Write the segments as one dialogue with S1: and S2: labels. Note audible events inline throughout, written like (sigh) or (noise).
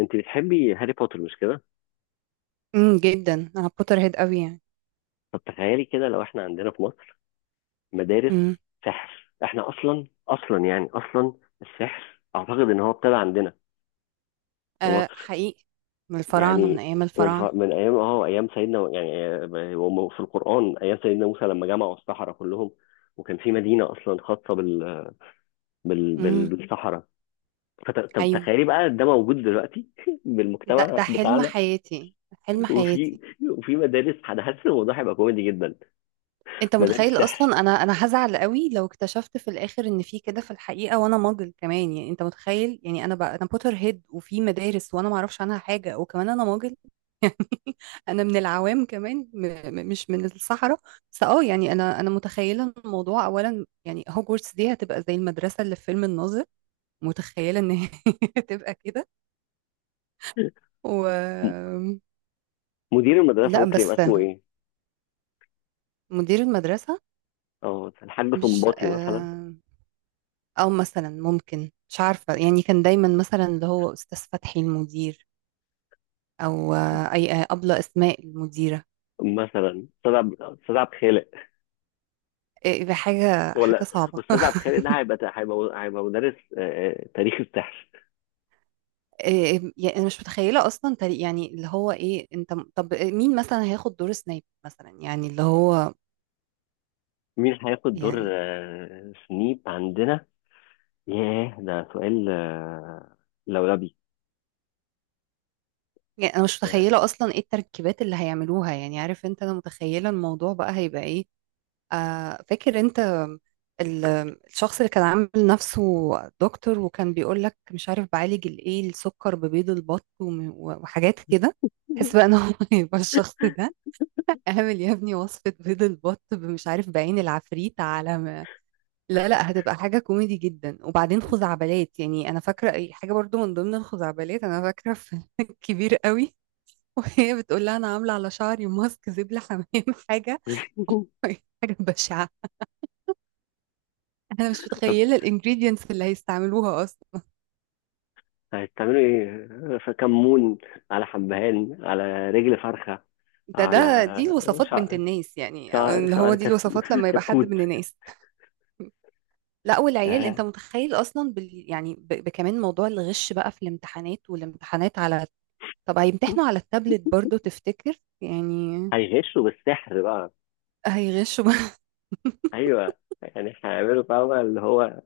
S1: انت بتحبي هاري بوتر مش كده؟
S2: جدا انا بوتر هيد قوي يعني.
S1: طب تخيلي كده لو احنا عندنا في مصر مدارس
S2: امم.
S1: سحر. احنا اصلا يعني اصلا السحر اعتقد ان هو ابتدى عندنا في
S2: آه،
S1: مصر.
S2: حقيقي. من الفراعنه، من
S1: يعني
S2: ايام الفراعنه.
S1: من ايام ايام سيدنا، يعني هم في القرآن ايام سيدنا موسى لما جمعوا السحرة كلهم، وكان في مدينة اصلا خاصة
S2: امم.
S1: بالسحرة. طب
S2: ايوه.
S1: تخيلي بقى ده موجود دلوقتي (laughs)
S2: ده
S1: بالمجتمع
S2: ده حلم
S1: بتاعنا.
S2: حياتي. حلم
S1: وفي
S2: حياتي.
S1: وفي مدارس، انا حاسس الموضوع هيبقى كوميدي جدا.
S2: انت
S1: مدارس
S2: متخيل
S1: سحر.
S2: اصلا، انا هزعل قوي لو اكتشفت في الاخر ان في كده في الحقيقه وانا ماجل كمان، يعني انت متخيل، يعني انا بقى انا بوتر هيد وفي مدارس وانا ما اعرفش عنها حاجه وكمان انا ماجل. (laughs) انا من العوام كمان، م م مش من الصحراء. بس يعني انا متخيله الموضوع اولا، يعني هوجورتس دي هتبقى زي المدرسه اللي في فيلم الناظر. متخيلة إن هي (laughs) تبقى كده.
S1: (laughs)
S2: و
S1: مدير المدرسة
S2: لأ،
S1: ممكن يبقى
S2: بس
S1: اسمه ايه؟
S2: مدير المدرسة،
S1: اه الحاج
S2: مش
S1: صنباطي مثلا.
S2: آه، أو مثلا ممكن، مش عارفة، يعني كان دايما مثلا اللي هو أستاذ فتحي المدير، أو آه، أي آه، أبلة أسماء المديرة.
S1: مثلا استاذ عبد خالق.
S2: إيه ده، حاجة حاجة
S1: ولا
S2: صعبة.
S1: استاذ عبد خالق ده هيبقى مدرس تاريخ السحر.
S2: (laughs) إيه؟ يعني أنا مش متخيلة أصلا يعني اللي هو إيه، أنت طب مين مثلا هياخد دور سنايب مثلا يعني اللي هو.
S1: مين هياخد دور
S2: يعني
S1: سنيب عندنا؟ ياه ده سؤال لولبي.
S2: يعني انا مش
S1: آه.
S2: متخيله اصلا ايه التركيبات اللي هيعملوها، يعني عارف انت، انا متخيله الموضوع بقى هيبقى ايه. فاكر انت ال- الشخص اللي كان عامل نفسه دكتور وكان بيقول لك مش عارف بعالج الايه السكر ببيض البط وم- وحاجات كده. تحس بقى ان هو (laughs) يبقى الشخص ده، اعمل يا ابني وصفة بيض البط مش عارف بعين العفريت على ما. لا لا، هتبقى حاجة كوميدي جدا، وبعدين خزعبلات، يعني انا فاكرة اي حاجة برضو. من ضمن الخزعبلات انا فاكرة في (laughs) كبير قوي وهي بتقول لها انا عاملة على شعري ماسك زبلة حمام. حاجة
S1: (laughs)
S2: (laughs) حاجة بشعة. انا مش
S1: طب
S2: متخيله الانجريدينتس اللي هيستعملوها اصلا.
S1: هتعملوا ايه؟ فكمون، على حبهان، على رجل فرخة،
S2: ده
S1: على
S2: ده دي الوصفات بنت
S1: شعر
S2: الناس، يعني اللي هو
S1: شعر
S2: دي الوصفات لما يبقى حد
S1: كتكوت.
S2: من الناس. لا والعيال، انت
S1: آه.
S2: متخيل اصلا بال، يعني بكمان موضوع الغش بقى في الامتحانات والامتحانات على. طب هيمتحنوا على التابلت برضو تفتكر، يعني
S1: هيغشوا بالسحر بقى.
S2: هيغشوا بقى.
S1: ايوه، يعني هيعملوا فاهمة اللي هو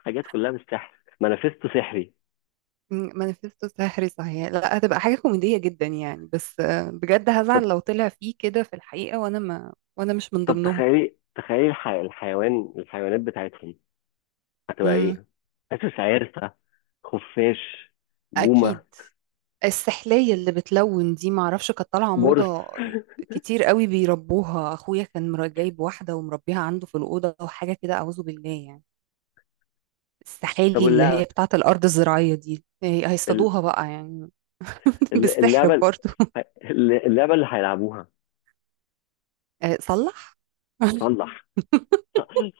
S1: حاجات كلها بالسحر، مانيفستو سحري.
S2: (laughs) مانيفستو سحري، صحيح، لا هتبقى حاجه كوميديه جدا يعني، بس بجد
S1: طب
S2: هزعل لو طلع فيه كده في الحقيقه وانا مش من
S1: طب
S2: ضمنهم.
S1: تخيلي تخيلي الحيوانات بتاعتهم هتبقى
S2: امم.
S1: ايه؟ حاسس عرسة، خفاش، بومة،
S2: اكيد. السحلية اللي بتلون دي، معرفش كانت طالعة
S1: برص.
S2: موضة.
S1: (laughs)
S2: كتير قوي بيربوها، اخويا كان جايب واحدة ومربيها عنده في الأوضة وحاجة كده، أعوذ بالله يعني.
S1: طب
S2: السحالي اللي هي
S1: اللعبة،
S2: بتاعة الأرض الزراعية دي،
S1: ال-
S2: هيصطادوها بقى يعني. (laughs) بالسحر
S1: اللعبة،
S2: برضو.
S1: اللعبة اللي هيلعبوها.
S2: صلح. (laughs)
S1: صلح،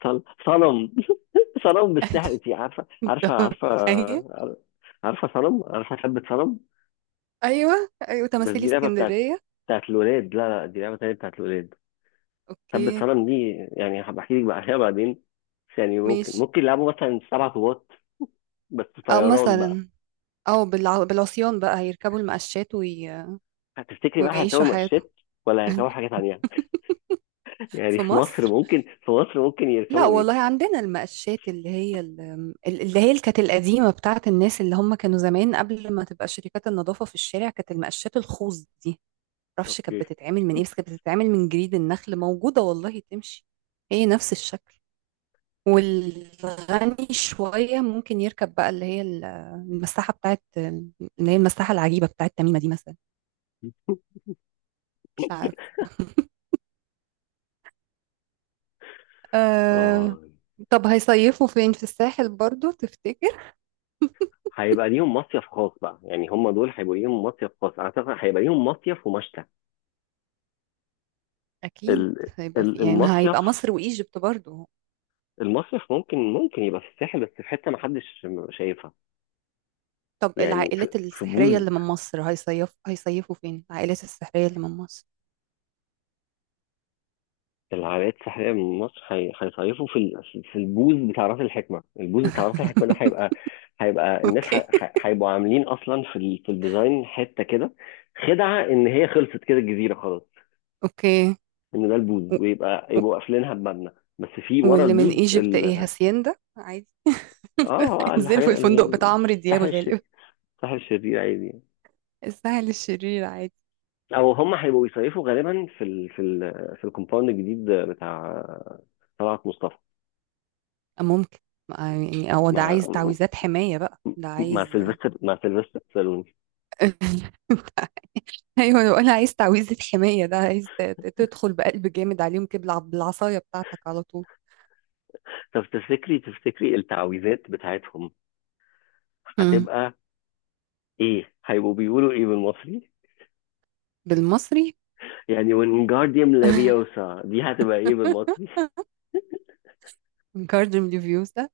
S1: صنم. (laughs) صنم بالسحر،
S2: انت
S1: انت عارفة؟
S2: متخيل.
S1: عارفة صنم؟ عارفة ثبت صنم؟
S2: ايوه ايوه،
S1: بس
S2: تماثيل
S1: دي لعبة
S2: اسكندرية.
S1: بتاعت الولاد. لا لا، دي لعبة تانية بتاعت الولاد. ثبت
S2: اوكي.
S1: صنم دي يعني هبحكي لك بقى عليها بعدين. بس يعني ممكن
S2: ماشي.
S1: ممكن يلعبوا مثلا سبع طوبات، بس
S2: او
S1: طيران بقى.
S2: مثلا، او بالعصيان بقى هيركبوا المقشات
S1: هتفتكري بقى هيركبوا
S2: ويعيشوا حياتهم.
S1: مقشات ولا هيركبوا
S2: (laughs)
S1: حاجة تانية؟ (laughs) يعني
S2: في
S1: في مصر
S2: مصر،
S1: ممكن، في مصر ممكن
S2: لا
S1: يركبوا
S2: والله،
S1: ايه؟
S2: عندنا المقشات اللي هي اللي هي اللي كانت القديمة بتاعت الناس اللي هم كانوا زمان قبل ما تبقى شركات النظافة في الشارع، كانت المقشات الخوص دي. معرفش كانت
S1: اوكي.
S2: بتتعمل من ايه، بس كانت بتتعمل من جريد النخل. موجودة والله تمشي، هي نفس الشكل. والغني شوية ممكن يركب بقى اللي هي المساحة بتاعت اللي هي المساحة العجيبة بتاعت تميمة دي مثلا.
S1: (laughs)
S2: مش عارف. أه.
S1: اه
S2: طب هيصيفوا فين، في الساحل برضو تفتكر؟
S1: هيبقى ليهم مصيف خاص بقى، يعني هم دول هيبقوا ليهم مصيف خاص، اعتقد هيبقى ليهم مصيف ومشتى.
S2: أكيد
S1: ال...
S2: هيبقى في، يعني
S1: المصيف،
S2: هيبقى مصر وإيجيبت برضه.
S1: المصيف ممكن ممكن يبقى في الساحل بس في حتة ما حدش شايفها.
S2: طب
S1: يعني في
S2: العائلات
S1: في
S2: السحرية
S1: بوز
S2: اللي من مصر هيصيف، هيصيفوا فين؟ العائلات السحرية اللي من مصر.
S1: العمليات السحريه من مصر هيصيفوا في في البوز بتاع راس الحكمه. البوز بتاع راس الحكمه ده
S2: (laughs)
S1: هيبقى، هيبقى الناس
S2: أوكي.
S1: هيبقوا عاملين اصلا في في الديزاين حته كده خدعه ان هي خلصت كده الجزيره خلاص،
S2: أوكي.
S1: ان ده
S2: و-
S1: البوز، ويبقى
S2: و-
S1: يبقوا قافلينها بمبنى. بس في ورا
S2: واللي من
S1: البوز
S2: إيجيبت إيه،
S1: ال...
S2: هاسيندا عادي؟ (laughs)
S1: اه
S2: انزلوا في
S1: الحاجات
S2: الفندق بتاع عمرو دياب
S1: الساحر
S2: غالبا.
S1: الساحر الشرير عادي يعني.
S2: السهل الشرير عادي.
S1: او هم هيبقوا بيصيفوا غالبا في في الكومباوند الجديد بتاع طلعت مصطفى.
S2: أه، ممكن. ما- يعني هو ده
S1: ما
S2: عايز تعويذات حماية بقى، ده
S1: مع
S2: عايز. (laughs)
S1: سيلفستر، مع سيلفستر سالون.
S2: ايوه، انا بقول عايز تعويذة حماية، ده عايز تدخل بقلب جامد عليهم كده بالعصاية بتاعتك على طول.
S1: طب تفتكري تفتكري التعويذات بتاعتهم هتبقى ايه؟ هيبقوا بيقولوا ايه بالمصري؟
S2: بالمصري.
S1: يعني وينجارديوم لافيوسا دي هتبقى ايه بالمصري؟
S2: (laughs) من كاردن ريفيوز ده.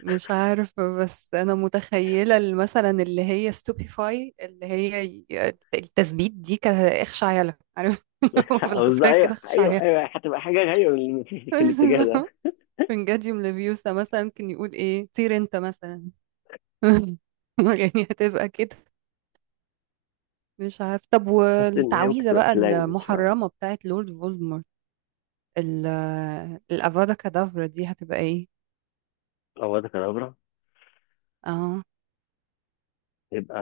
S2: مش عارفة، بس أنا متخيلة مثلا اللي هي ستوبيفاي اللي هي التثبيت دي، كإخش عيالة، عارف،
S1: (laughs) مش
S2: (laughs)
S1: عاوز-
S2: بالعصاية كده
S1: ايوه
S2: إخش
S1: ايوه
S2: عيالة.
S1: ايوه، هتبقى حاجه، ايوه، في الاتجاه ده،
S2: فنجاديوم ليفيوسا (laughs) مثلا ممكن يقول إيه، طير أنت مثلا. (laughs) يعني هتبقى كده. مش عارف. طب
S1: بس ان هي ممكن
S2: والتعويذة
S1: تبقى
S2: بقى
S1: سلانج شويه.
S2: المحرمة بتاعت لورد فولدمورت، ال- الأفادا كادافرا دي هتبقى إيه؟
S1: او ده كدابرا،
S2: اه.
S1: يبقى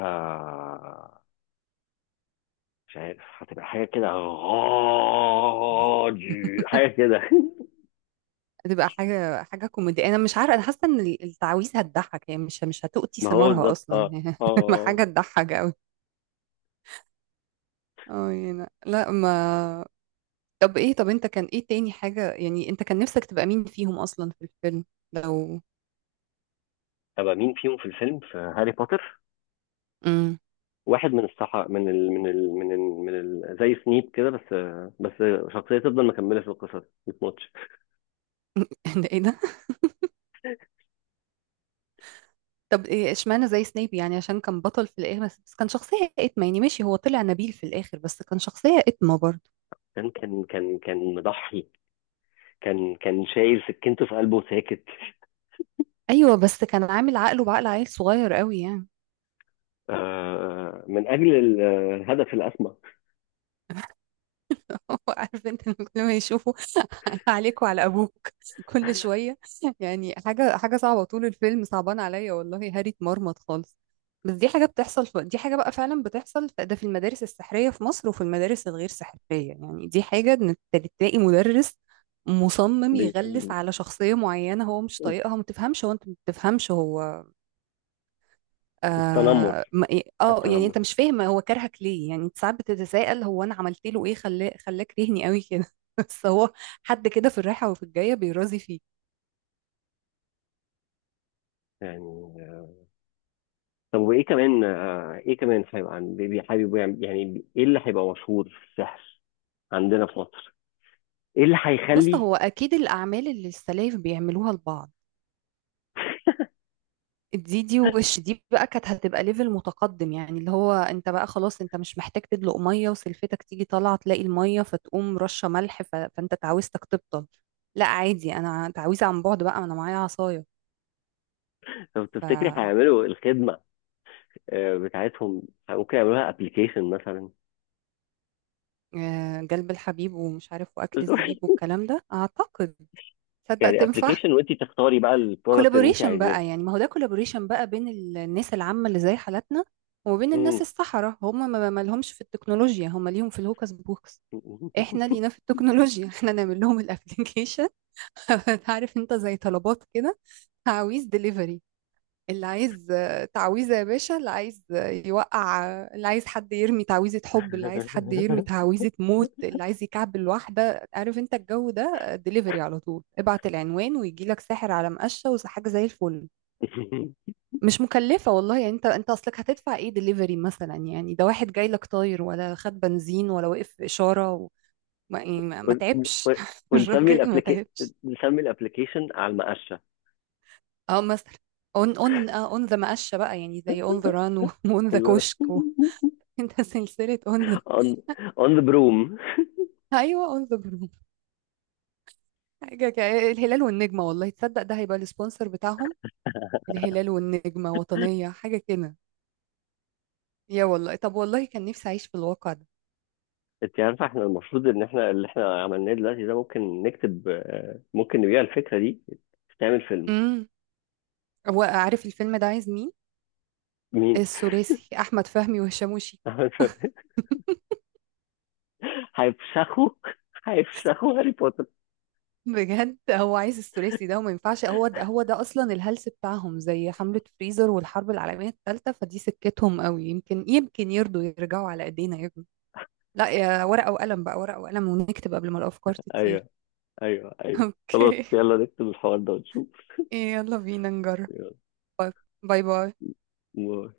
S1: مش عارف، هتبقى حاجه كده غاضي،
S2: (laughs)
S1: حاجه كده. (laughs)
S2: بتبقى حاجة حاجة كوميدية، أنا مش عارفة، أنا حاسة إن التعويذة هتضحك، يعني مش هتؤتي
S1: ما هو
S2: ثمارها
S1: بالظبط.
S2: أصلا.
S1: اه، اه،
S2: (laughs)
S1: آه.
S2: حاجة تضحك أوي. أه، يعني لا ما. طب إيه، طب أنت كان إيه تاني حاجة، يعني أنت كان نفسك تبقى مين فيهم أصلا في الفيلم لو.
S1: ابقى مين فيهم في الفيلم في هاري بوتر؟
S2: امم.
S1: واحد من الصحا زي سنيب كده، بس بس شخصيه تفضل مكمله في القصه، دي ماتش.
S2: (laughs) ده إيه ده؟ طب إيه إشمعنى زي سنيب، يعني عشان كان بطل في الآخر، بس بس كان شخصية إتمة، يعني ماشي هو طلع نبيل في الآخر بس كان شخصية إتمة برضه.
S1: كان مضحي، كان شايل سكينته في قلبه ساكت.
S2: أيوه، بس كان عامل عقله بعقل عيل صغير أوي يعني.
S1: من اجل الهدف الاسمى.
S2: (laughs) عارف انت، لما كل ما يشوفوا. (laughs) عليك وعلى ابوك. (laughs) كل شويه. يعني حاجه حاجه صعبه، طول الفيلم صعبان عليا والله، هاري اتمرمط خالص. بس دي حاجه بتحصل في، دي حاجه بقى فعلا بتحصل، ده في المدارس السحريه في مصر وفي المدارس الغير سحريه، يعني دي حاجه ان تلاقي مدرس مصمم
S1: بي-
S2: يغلس على شخصيه معينه هو مش طايقها، ما تفهمش هو، انت ما تفهمش هو. اه
S1: التنمر،
S2: ما- إيه، آه، يعني
S1: التنمر،
S2: انت مش فاهم هو كرهك ليه، يعني انت ساعات بتتساءل، هو انا عملت له ايه خلاه خلاك كرهني قوي كده. (laughs) بس هو حد كده في الرايحه وفي الجايه بيرازي فيه.
S1: يعني. طب وايه كمان ايه كمان هيبقى حابب يعني ايه اللي هيبقى مشهور في السحر عندنا في مصر؟ ايه اللي
S2: بص،
S1: هيخلي
S2: هو اكيد الاعمال اللي السلايف بيعملوها لبعض دي وش دي بقى كانت هتبقى ليفل متقدم، يعني اللي هو انت بقى خلاص انت مش محتاج تدلق ميه وسلفتك تيجي طالعه تلاقي الميه فتقوم رشه ملح، فانت تعويذتك تبطل. لا عادي، انا تعويذه عن بعد بقى، انا معايا عصايه.
S1: لو
S2: ف
S1: تفتكري هيعملوا الخدمه بتاعتهم؟ ممكن يعملوها ابلكيشن مثلا.
S2: جلب الحبيب ومش عارف واكل الزبيب
S1: (laughs)
S2: والكلام ده، اعتقد تصدق
S1: يعني
S2: تنفع.
S1: ابلكيشن وانت تختاري بقى البرودكت اللي انت
S2: كولابوريشن
S1: عايزاه.
S2: بقى، يعني ما هو ده كولابوريشن بقى بين الناس العامة اللي زي حالاتنا، وبين الناس
S1: مم.
S2: الصحراء. هم ما ما لهمش في التكنولوجيا، هم ليهم في الهوكس بوكس. احنا لينا في التكنولوجيا. (laughs) احنا نعمل لهم الابليكيشن. (laughs) عارف انت، زي طلبات كده، عاوز ديليفري. اللي عايز تعويذة يا باشا، اللي عايز يوقع، اللي عايز حد يرمي تعويذة حب، اللي عايز حد يرمي
S1: (laughs)
S2: تعويذة موت، اللي عايز يكعبل واحدة، عارف انت الجو ده، دليفري على طول، ابعت العنوان ويجي لك ساحر على مقشة وحاجة زي الفل. مش مكلفة والله، يعني انت اصلك هتدفع ايه دليفري مثلا، يعني ده واحد جاي لك طاير، ولا خد بنزين ولا وقف في إشارة و... ما, يعني ما ما
S1: ون-
S2: تعبش.
S1: ون-
S2: (laughs)
S1: ونسمي
S2: الراجل ما
S1: الابلكيشن،
S2: تعبش.
S1: نسمي الابلكيشن على المقشه.
S2: اه مثلا، اون ذا مقشة بقى، يعني زي اون ذا ران واون ذا (laughs) كشك. (laughs) انت سلسلة اون ذا.
S1: on, on the broom.
S2: (laughs) ايوه، اون ذا جروب. حاجة الهلال والنجمة، والله تصدق ده هيبقى السبونسر بتاعهم، الهلال والنجمة وطنية حاجة كده. يا والله، طب والله كان نفسي اعيش في الواقع ده.
S1: انت عارفه احنا المفروض ان احنا اللي عملناه دلوقتي ده ممكن نكتب، ممكن نبيع الفكره دي. تعمل فيلم.
S2: امم. هو عارف الفيلم ده عايز مين؟
S1: مين؟
S2: الثلاثي احمد فهمي وهشام وشيكو.
S1: (laughs) هيفشخوا، هيفشخوا هاري بوتر.
S2: (laughs) بجد هو عايز الثلاثي ده، وما ينفعش، هو ده هو ده اصلا الهلس بتاعهم زي حملة فريزر والحرب العالمية الثالثة، فدي سكتهم قوي، يمكن يمكن يرضوا يرجعوا على ايدينا يا ابني. لا، يا ورقة وقلم بقى، ورقة وقلم ونكتب قبل ما الافكار تطير.
S1: ايوه ايوه ايوه. خلاص
S2: اوكي.
S1: يلا نكتب الحوار ده ونشوف.
S2: يلا بينا نجرب. باي باي.
S1: يلا